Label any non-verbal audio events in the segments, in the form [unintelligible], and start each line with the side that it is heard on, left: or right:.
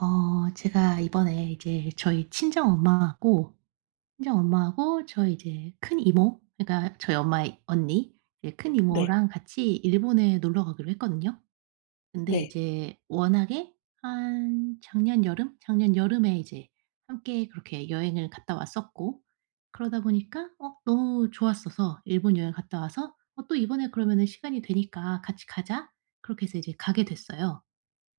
right: 어. 제가 이번에 이제 저희 친정 엄마하고 친정 엄마하고 저희 이제 큰 이모 그러니까 저희 엄마의 언니. 이제 큰
left: 네.
right: 이모랑 같이 일본에 놀러 가기로 했거든요. 근데
left: 네.
right: 이제 워낙에 한 작년 여름? 작년 여름에 이제 함께 그렇게 여행을 갔다 왔었고 그러다 보니까 어 너무 좋았어서 일본 여행을 갔다 와서 "어, 또 이번에 그러면은 시간이 되니까 같이 가자." 그렇게 해서 이제 가게 됐어요.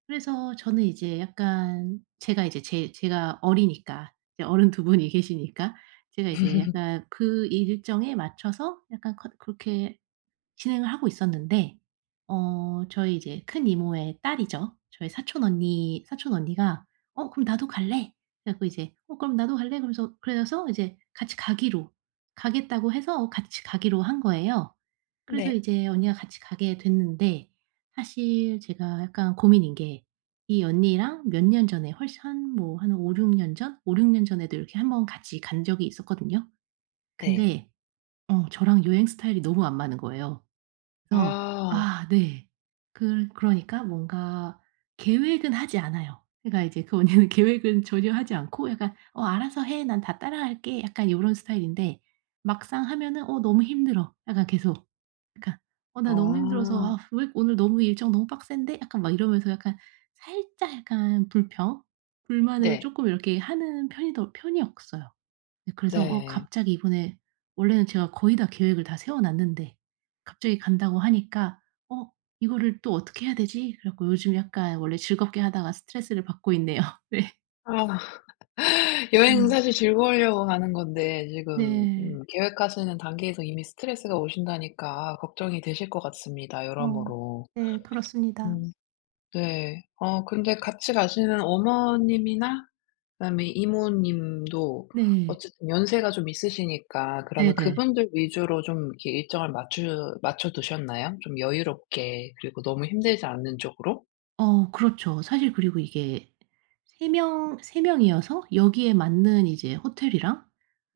right: 그래서 저는 이제 약간 제가 이제 제 제가 어리니까 이제 어른 2 분이 계시니까 제가 이제
left: [laughs]
right: 약간 그 일정에 맞춰서 약간 커 그렇게 진행을 하고 있었는데 어 저희 이제 큰 이모의 딸이죠. 저희 사촌 언니 사촌 언니가 "어 그럼 나도 갈래." 그래 갖고 이제 "어 그럼 나도 갈래." 그러면서 그래서 이제 같이 가기로 가겠다고 해서 같이 가기로 한 거예요. 그래서
left: 네.
right: 이제 언니가 같이 가게 됐는데 사실 제가 약간 고민인 게 이 언니랑 몇 년 전에 훨씬 한 뭐 한 5-6 년 전 5-6 년 전에도 이렇게 1 번 같이 간 적이 있었거든요.
left: 네.
right: 근데 어 저랑 여행 스타일이 너무 안 맞는 거예요. 그래서
left: 아.
right: 아 네 그러 그러니까 뭔가 계획은 하지 않아요. 그러니까 이제 그 언니는 계획은 전혀 하지 않고 약간 "어 알아서 해. 난 다 따라갈게." 약간 요런 스타일인데 막상 하면은 "어 너무 힘들어." 약간 계속 그러니까 "어 나 너무 힘들어서. 아
left: 아.
right: 왜 오늘 너무 일정 너무 빡센데." 약간 막 이러면서 약간 살짝 약간 불평 불만을
left: 네.
right: 쪼끔 이렇게 하는 편이 더 편이었어요. 그래서 어
left: 네.
right: 갑자기 이번에 원래는 제가 거의 다 계획을 다 세워 놨는데 갑자기 간다고 하니까 '어 이거를 또 어떻게 해야 되지?' 그래 갖고 요즘 약간 원래 즐겁게 하다가 스트레스를 받고 있네요. 네.
left: [sighs] 여행은
right: 음.
left: 사실 즐거우려고 가는 건데 지금 음
right: 네.
left: 계획하시는 단계에서 이미 스트레스가 오신다니까 걱정이 되실 것 같습니다
right: 어
left: 여러모로.
right: 네. 그렇습니다.
left: 음 네. 어 근데 같이 가시는 어머님이나 그다음에 이모님도
right: 네.
left: 어쨌든 연세가 좀 있으시니까 그러면
right: 네네.
left: 그분들 위주로 좀 이렇게 일정을 맞추 맞춰두셨나요? 좀 여유롭게 그리고 너무 힘들지 않은 쪽으로?
right: 어 그렇죠. 사실 그리고 이게 3 명 3 명이어서 여기에 맞는 이제 호텔이랑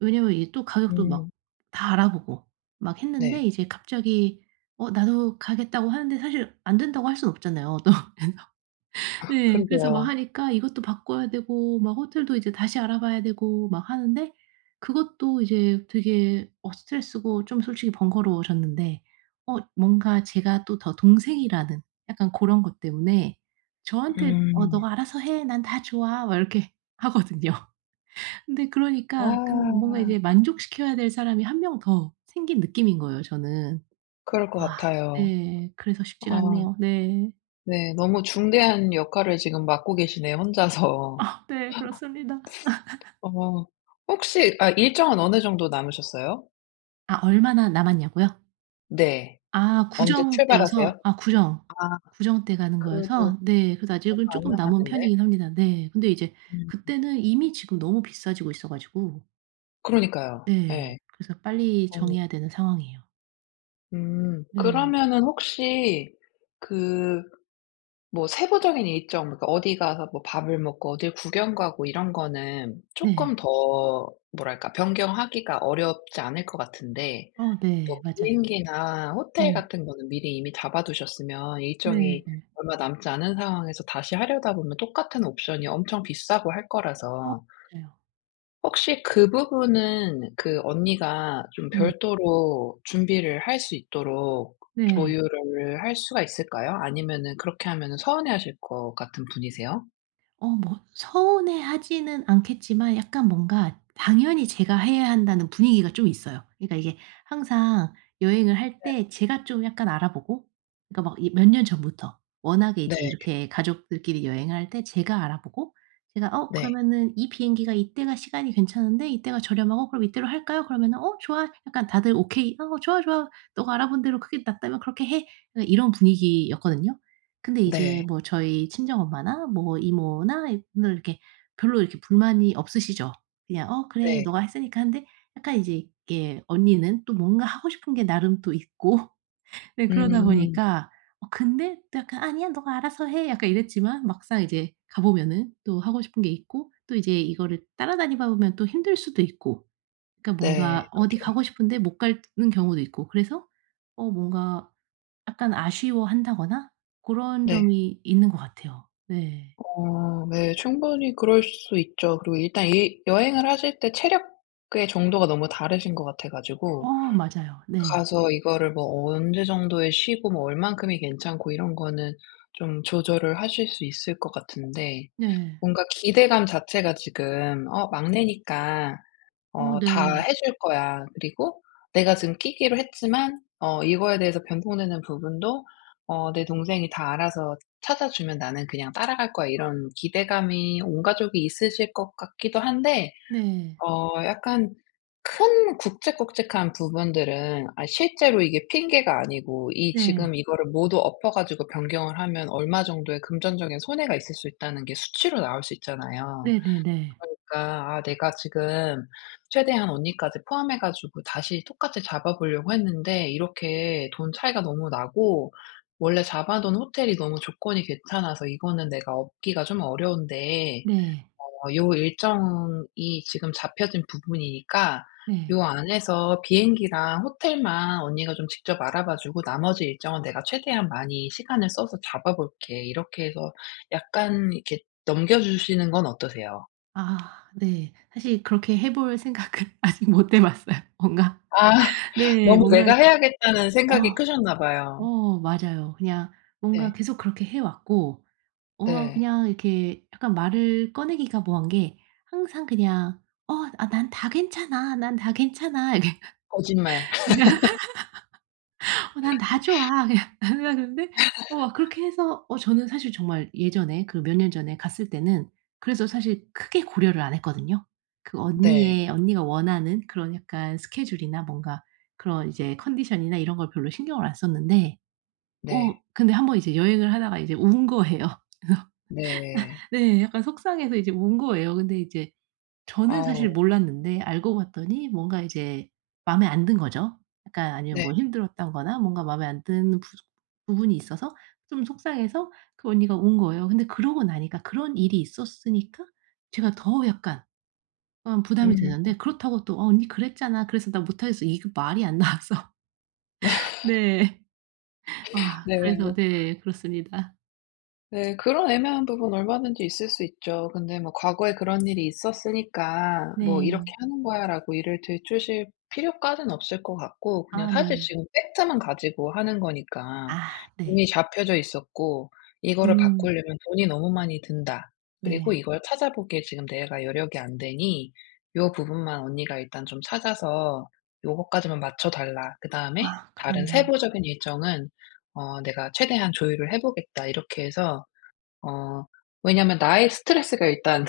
right: 왜냐하면 이게 또 가격도 막
left: 음.
right: 다 알아보고 막 했는데
left: 네.
right: 이제 갑자기 "어 나도 가겠다."고 하는데 사실 안 된다고 할 수는 없잖아요 또. 그래서 네. 그래서 뭐
left: 그러게요.
right: 하니까 이것도 바꿔야 되고 막 호텔도 이제 다시 알아봐야 되고 막 하는데 그것도 이제 되게 어 스트레스고 좀 솔직히 번거로워졌는데. 어 뭔가 제가 또 더 동생이라는 약간 고런 것 때문에 저한테 "어
left: 음.
right: 너가 알아서 해. 난 다 좋아." 막 이렇게 하거든요. 근데 그러니까 근 뭔가
left: 아.
right: 이제 만족시켜야 될 사람이 1 명 더 생긴 느낌인 거예요 저는.
left: 그럴 것
right: 아
left: 같아요.
right: 네. 그래서 쉽지가
left: 아.
right: 않네요. 네.
left: 네 너무 중대한 역할을 지금 맡고 계시네요 혼자서.
right: 아 네 그렇습니다. [laughs]
left: 어. 혹시 아 일정은 어느 정도 남으셨어요?
right: 아 얼마나 남았냐고요?
left: 네.
right: 아
left: 언제
right: 구정
left: 출발하세요?
right: 때여서 아 구정,
left: 아
right: 구정 때 가는
left: 그래도
right: 거여서 네 그래서 아직은
left: 얼마 안
right: 쪼끔 남은
left: 남았는데.
right: 편이긴 합니다. 네. 근데 이제
left: 음.
right: 그때는 이미 지금 너무 비싸지고 있어 가지고
left: 그러니까요 예.
right: 네 그래서 빨리
left: 어.
right: 정해야 되는 상황이에요.
left: 음.
right: 네.
left: 그러면은 혹시 그 뭐 세부적인 일정 그러니까 어디 가서 뭐 밥을 먹고 어딜 구경 가고 이런 거는
right: 네.
left: 쪼끔 더 뭐랄까 변경하기가 어렵지 않을 것 같은데
right: 어 네.
left: 뭐
right: 맞아요.
left: 비행기나 호텔
right: 음.
left: 같은 거는 미리 이미 잡아 두셨으면 일정이
right: 네.
left: 얼마 남지 않은 상황에서 다시 하려다 보면 똑같은 옵션이 엄청 비싸고 할
right: 어
left: 거라서
right: 맞아요.
left: 혹시 그 부분은 그 언니가 좀
right: 네.
left: 별도로 준비를 할 수 있도록
right: 네.
left: 조율을 할 수가 있을까요? 아니면은 그렇게 하면은 서운해하실 것 같은 분이세요?
right: 어 뭐 서운해하지는 않겠지만 약간 뭔가 당연히 제가 해야 한다는 분위기가 좀 있어요. 그러니까 이게 항상 여행을 할
left: 네.
right: 때 제가 좀 약간 알아보고 그러니까 막 이 몇 년 전부터 워낙에
left: 네.
right: 이제 이렇게 가족들끼리 여행할 때 제가 알아보고 제가 "어
left: 네.
right: 그러면은 이 비행기가 이때가 시간이 괜찮은데 이때가 저렴하고 그럼 이때로 할까요?" 그러면은 "어 좋아." 약간 다들 "오케이. 아 좋아, 좋아. 너가 알아본 대로 그게 낫다면 그렇게 해." 그냥 이런 분위기였거든요. 근데
left: 네.
right: 이제 뭐 저희 친정엄마나 뭐 이모나 이분들 이렇게 별로 이렇게 불만이 없으시죠. 그냥 "어 그래.
left: 네.
right: 너가 했으니까." 하는데 약간 이제 이렇게 언니는 또 뭔가 하고 싶은 게 나름 또 있고 네 그러다
left: 음.
right: 보니까 어 근데 또 약간 "아니야. 너가 알아서 해." 약간 이랬지만 막상 이제 가 보면은 또 하고 싶은 게 있고 또 이제 이거를 따라다니다 보면 또 힘들 수도 있고 그러니까
left: 네
right: 뭔가 어디
left: 그죠.
right: 가고 싶은데 못 가는 경우도 있고 그래서 어 뭔가 약간 아쉬워한다거나 고런
left: 네.
right: 점이 있는 것 같아요. 네.
left: 어 네. 충분히 그럴 수 있죠. 그리고 일단 이 여행을 하실 때 체력의 정도가 너무 다르신 것 같아 가지고
right: 어 맞아요. 네.
left: 가서 이거를 뭐 언제 정도에 쉬고 뭐 얼마큼이 괜찮고 이런 거는 좀 조절을 하실 수 있을 것 같은데
right: 네.
left: 뭔가 기대감 자체가 지금 '어 막내니까
right: 어
left: 어 다
right: 네.
left: 해 줄 거야. 그리고 내가 지금 끼기로 했지만 어 이거에 대해서 변통되는 부분도 어 내 동생이 다 알아서 찾아 주면 나는 그냥 따라갈 거야.' 이런 기대감이 온 가족이 있으실 것 같기도 한데
right: 네.
left: 어 약간 큰 굵직굵직한 부분들은 아 실제로 이게 핑계가 아니고 이
right: 네.
left: 지금 이거를 모두 엎어 가지고 변경을 하면 얼마 정도의 금전적인 손해가 있을 수 있다는 게 수치로 나올 수 있잖아요.
right: 네네네.
left: 그러니까 "아 내가 지금 최대한 언니까지 포함해 가지고 다시 똑같이 잡아 보려고 했는데 이렇게 돈 차이가 너무 나고 원래 잡아 둔 호텔이 너무 조건이 괜찮아서 이거는 내가 엎기가 좀 어려운데
right: 네.
left: 어 요 일정이 지금 잡혀진 부분이니까
right: 네.
left: 요 안에서 비행기랑 호텔만 언니가 좀 직접 알아봐 주고 나머지 일정은 내가 최대한 많이 시간을 써서 잡아 볼게." 이렇게 해서 약간 이렇게 넘겨 주시는 건 어떠세요?
right: 아. 네. 사실 그렇게 해 볼 생각은 아직 못 해 봤어요. 뭔가
left: 아.
right: 네.
left: 너무
right: 뭔가
left: 내가
right: 이렇게
left: 해야겠다는 생각이
right: 어
left: 크셨나 봐요.
right: 어 맞아요. 그냥 뭔가
left: 네.
right: 계속 그렇게 해 왔고 어
left: 네.
right: 그냥 이렇게 약간 말을 꺼내기가 뭐한 게 항상 그냥 "어 난 다 괜찮아. 난 다 괜찮아." 이렇게
left: 거짓말. [laughs]
right: [laughs] "어 난 다
left: [laughs]
right: 좋아." 그냥 언니가 그러는데 어
left: [laughs]
right: 그렇게 해서 어 저는 사실 정말 예전에 그 몇 년 전에 갔을 때는 그래서 사실 크게 고려를 안 했거든요. 그
left: 네.
right: 언니의 언니가 원하는 그런 약간 스케줄이나 뭔가 그런 이제 컨디션이나 이런 걸 별로 신경을 안 썼는데
left: 네.
right: 어 근데 한 번 이제 여행을 하다가 이제 운 거예요. [laughs] 그래서
left: 네.
right: 네 약간 속상해서 이제 운 거예요. 근데 이제 저는 사실
left: 아우.
right: 몰랐는데 알고 봤더니 뭔가 이제 마음에 안 든 거죠. 약간 아니면
left: 네.
right: 뭐 힘들었다거나 뭔가 마음에 안 드는 부분이 있어서 좀 속상해서 그 언니가 운 거예요. 근데 그러고 나니까 그런 일이 있었으니까 제가 더 약간 어 부담이
left: 음.
right: 되는데 그렇다고 또 "어 언니 그랬잖아. 그래서 난 못 하겠어." 이거 말이 안 나와서 [laughs]
left: [laughs]
right: 네. 아
left: 네
right: 그래서
left: 뭐
right: 네 그렇습니다.
left: 네 그런 애매한 부분 얼마든지 있을 수 있죠. 근데 뭐 "과거에 그런 일이 있었으니까 뭐 이렇게
right: 네.
left: 하는 거야."라고 일을 들추실 필요까지는 없을 것 같고 그냥
right: 아.
left: 사실
right: 네.
left: 지금 팩트만 가지고 하는 거니까
right: 아 네.
left: "이미 잡혀져 있었고 이거를
right: 음.
left: 바꾸려면 돈이 너무 많이 든다. 그리고
right: 네.
left: 이걸 찾아보기에 지금 내가 여력이 안 되니 요 부분만 언니가 일단 좀 찾아서 요거까지만 맞춰 달라. 그다음에
right: 아
left: 다른
right: 그러네요.
left: 세부적인 일정은 어 내가 최대한 조율을 해보겠다." 이렇게 해서 어 왜냐면 나의 스트레스가 일단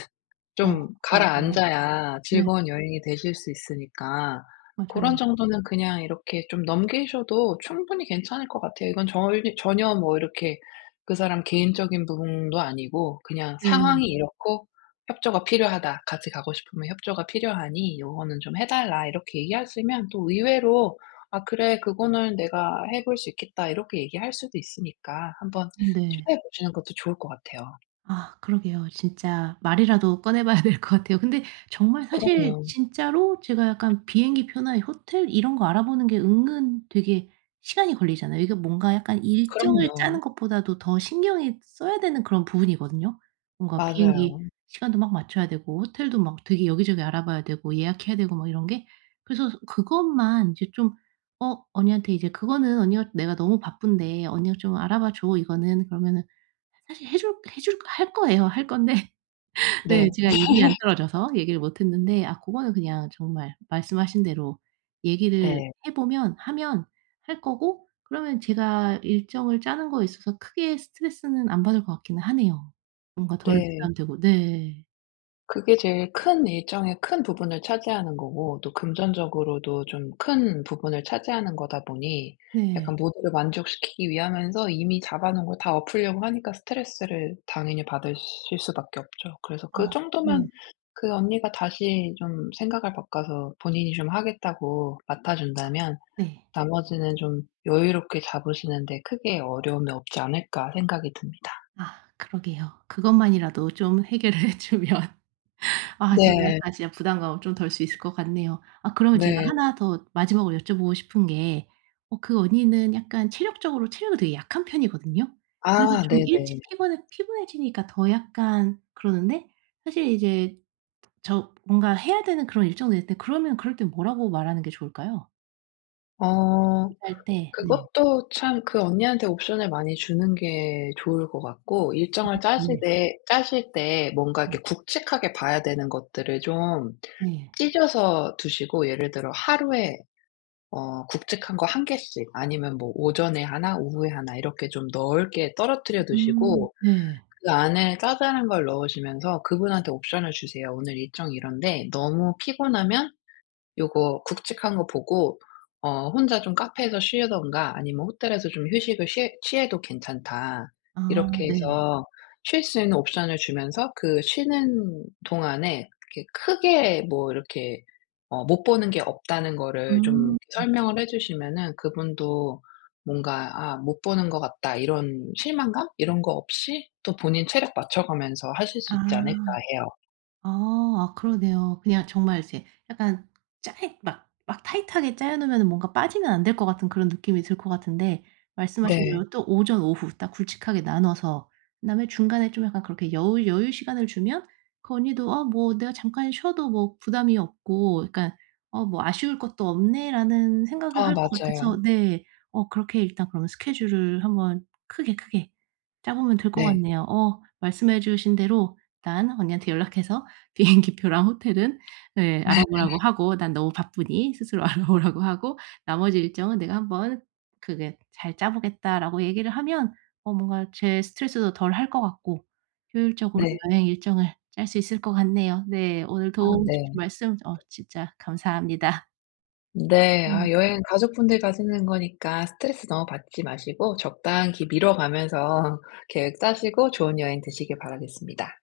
right: 어
left: 좀
right: 맞아요.
left: 가라앉아야
right: 네.
left: 즐거운 여행이 되실 수 있으니까 고런
right: 맞아요.
left: 정도는 그냥 이렇게 좀 넘기셔도 충분히 괜찮을 것 같아요. 이건 절 전혀 뭐 이렇게 그 사람 개인적인 부분도 아니고 그냥
right: 네.
left: 상황이 이렇고 협조가 필요하다. 같이 가고 싶으면 협조가 필요하니 요거는 좀 해 달라 이렇게 얘기하시면 또 의외로 "아 그래 그거는 내가 해볼 수 있겠다." 이렇게 얘기할 수도 있으니까 한번
right: 네.
left: 시도해 보시는 것도 좋을 것 같아요.
right: 아 그러게요. 진짜 말이라도 꺼내봐야 될 거 같아요. 근데 정말 사실
left: 그럼요.
right: 진짜로 제가 약간 비행기 표나 호텔 이런 거 알아보는 게 은근 되게 시간이 걸리잖아요. 이게 뭔가 약간 일정을
left: 그럼요.
right: 짜는 것보다도 더 신경이 써야 되는 그런 부분이거든요. 뭔가 비행기
left: 맞아요.
right: 시간도 막 맞춰야 되고 호텔도 막 되게 여기저기 알아봐야 되고 예약해야 되고 막 이런 게. 그래서 서 그것만 이제 좀 어 언니한테 이제 그거는 언니가 "내가 너무 바쁜데 언니가 좀 알아봐 줘. 이거는." 그러면은 사실 해줄 해줄 할 거예요. 할 건데 네.
left: 네.
right: 제가 입이 안
left: [laughs]
right: 떨어져서 얘기를 못 했는데 아 고거는 그냥 정말 말씀하신 대로 얘기를
left: 네.
right: 해보면 하면 할 거고 그러면 제가 일정을 짜는 거에 있어서 크게 스트레스는 안 받을 것 같기는 하네요. 뭔가 덜
left: 네.
right: 부담되고. 네.
left: 그게 제일 큰 일정의 큰 부분을 차지하는 거고 또 금전적으로도 좀 큰 부분을 차지하는 거다 보니
right: 네.
left: 약간 모두를 만족시키기 위하면서 이미 잡아 놓은 걸 다 엎으려고 하니까 스트레스를 당연히 받으실 수밖에 없죠. 그래서
right: 어 네.
left: 그정도면 '그 언니가 다시 좀 생각을 바꿔서 본인이 좀 하겠다고 맡아 준다면
right: 네.
left: 나머지는 좀 여유롭게 잡으시는데 크게 어려움이 없지 않을까?' 생각이 듭니다.
right: 아 그러게요. 그것만이라도 좀 해결을 해 주면 아 제가
left: 네.
right: 아 진짜 부담감을 좀 덜 수 있을 것 같네요. 아 그러면 제가
left: 네.
right: 1 더 마지막으로 여쭤보고 싶은 게 어 그 언니는 약간 체력적으로 체력이 되게 약한 편이거든요. 그래서
left: 아
right: 좀
left: 네네.
right: 일찍 피곤해 피곤해지니까 더 약간 그러는데 사실 이제 저 뭔가 해야 되는 그런 일정도 있는데 그러면 그럴 땐 뭐라고 말하는 게 좋을까요?
left: 어.
right: [unintelligible] 할 때 네.
left: 그것도 참 그 언니한테 옵션을 많이 주는 게 좋을 것 같고
right: 어
left: 일정을
right: 네.
left: 짜시되 짜실 때 뭔가 이렇게
right: 네.
left: 굵직하게 봐야 되는 것들을 좀
right: 네.
left: 찢어서 두시고 예를 들어 하루에 어 굵직한 거 1 개씩 아니면 뭐 오전에 1 오후에 1 이렇게 좀 넓게 떨어뜨려
right: 음
left: 두시고
right: 네.
left: 그 안에 자잘한 걸 넣으시면서 그분한테 옵션을 주세요. "오늘 일정이 이런데 너무 피곤하면 요거 굵직한 거 보고 어 혼자 좀 카페에서 쉬든가 아니면 호텔에서 좀 휴식을 쉬해 취해도 괜찮다."
right: 아
left: 이렇게
right: 네.
left: 해서 쉴 수 있는 옵션을 주면서 그 쉬는 동안에 그렇게 크게 뭐 이렇게 어 못 보는 게 없다는 거를 좀
right: 음.
left: 설명을 해 주시면은 그분도 뭔가 '아 못 보는 것 같다.' 이런 실망감? 이런 거 없이 또 본인 체력 맞춰 가면서 하실
right: 아.
left: 수 있지 않을까 해요.
right: 아. 아 그러네요. 그냥 정말 이제 약간 짜이 막 막 타이트하게 짜여 놓으면은 뭔가 빠지면 안 될 것 같은 그런 느낌이 들 것 같은데 말씀하신
left: 네.
right: 대로 또 오전, 오후 딱 굵직하게 나눠서 그다음에 중간에 좀 약간 그렇게 여우 여유 시간을 주면 그 언니도 '아 뭐 내가 잠깐 쉬어도 뭐 부담이 없고.' 그러니까 '어 뭐 아쉬울 것도 없네.'라는 생각을
left: 아
right: 할 것
left: 맞아요.
right: 같아서 네 어 그렇게 일단 그러면 스케줄을 한번 크게 크게 짜보면 될 것
left: 네.
right: 같네요. 어 말씀해 주신 대로 일단 언니한테 연락해서 비행기 표랑 호텔은 네 알아보라고
left: [laughs]
right: 하고 "난 너무 바쁘니 스스로 알아보라."고 하고 "나머지 일정은 내가 한번 크게 잘 짜 보겠다."라고 얘기를 하면 어 뭔가 제 스트레스도 덜 할 것 같고 효율적으로
left: 네.
right: 여행 일정을 짤 수 있을 것 같네요. 네. 오늘
left: 아
right: 도움
left: 네.
right: 주신 말씀 어 진짜 감사합니다.
left: 네. 아
right: 음.
left: 여행 가족분들 가시는 거니까 스트레스 너무 받지 마시고 적당히 기 미뤄 가면서 계획 짜시고 좋은 여행 되시길 바라겠습니다.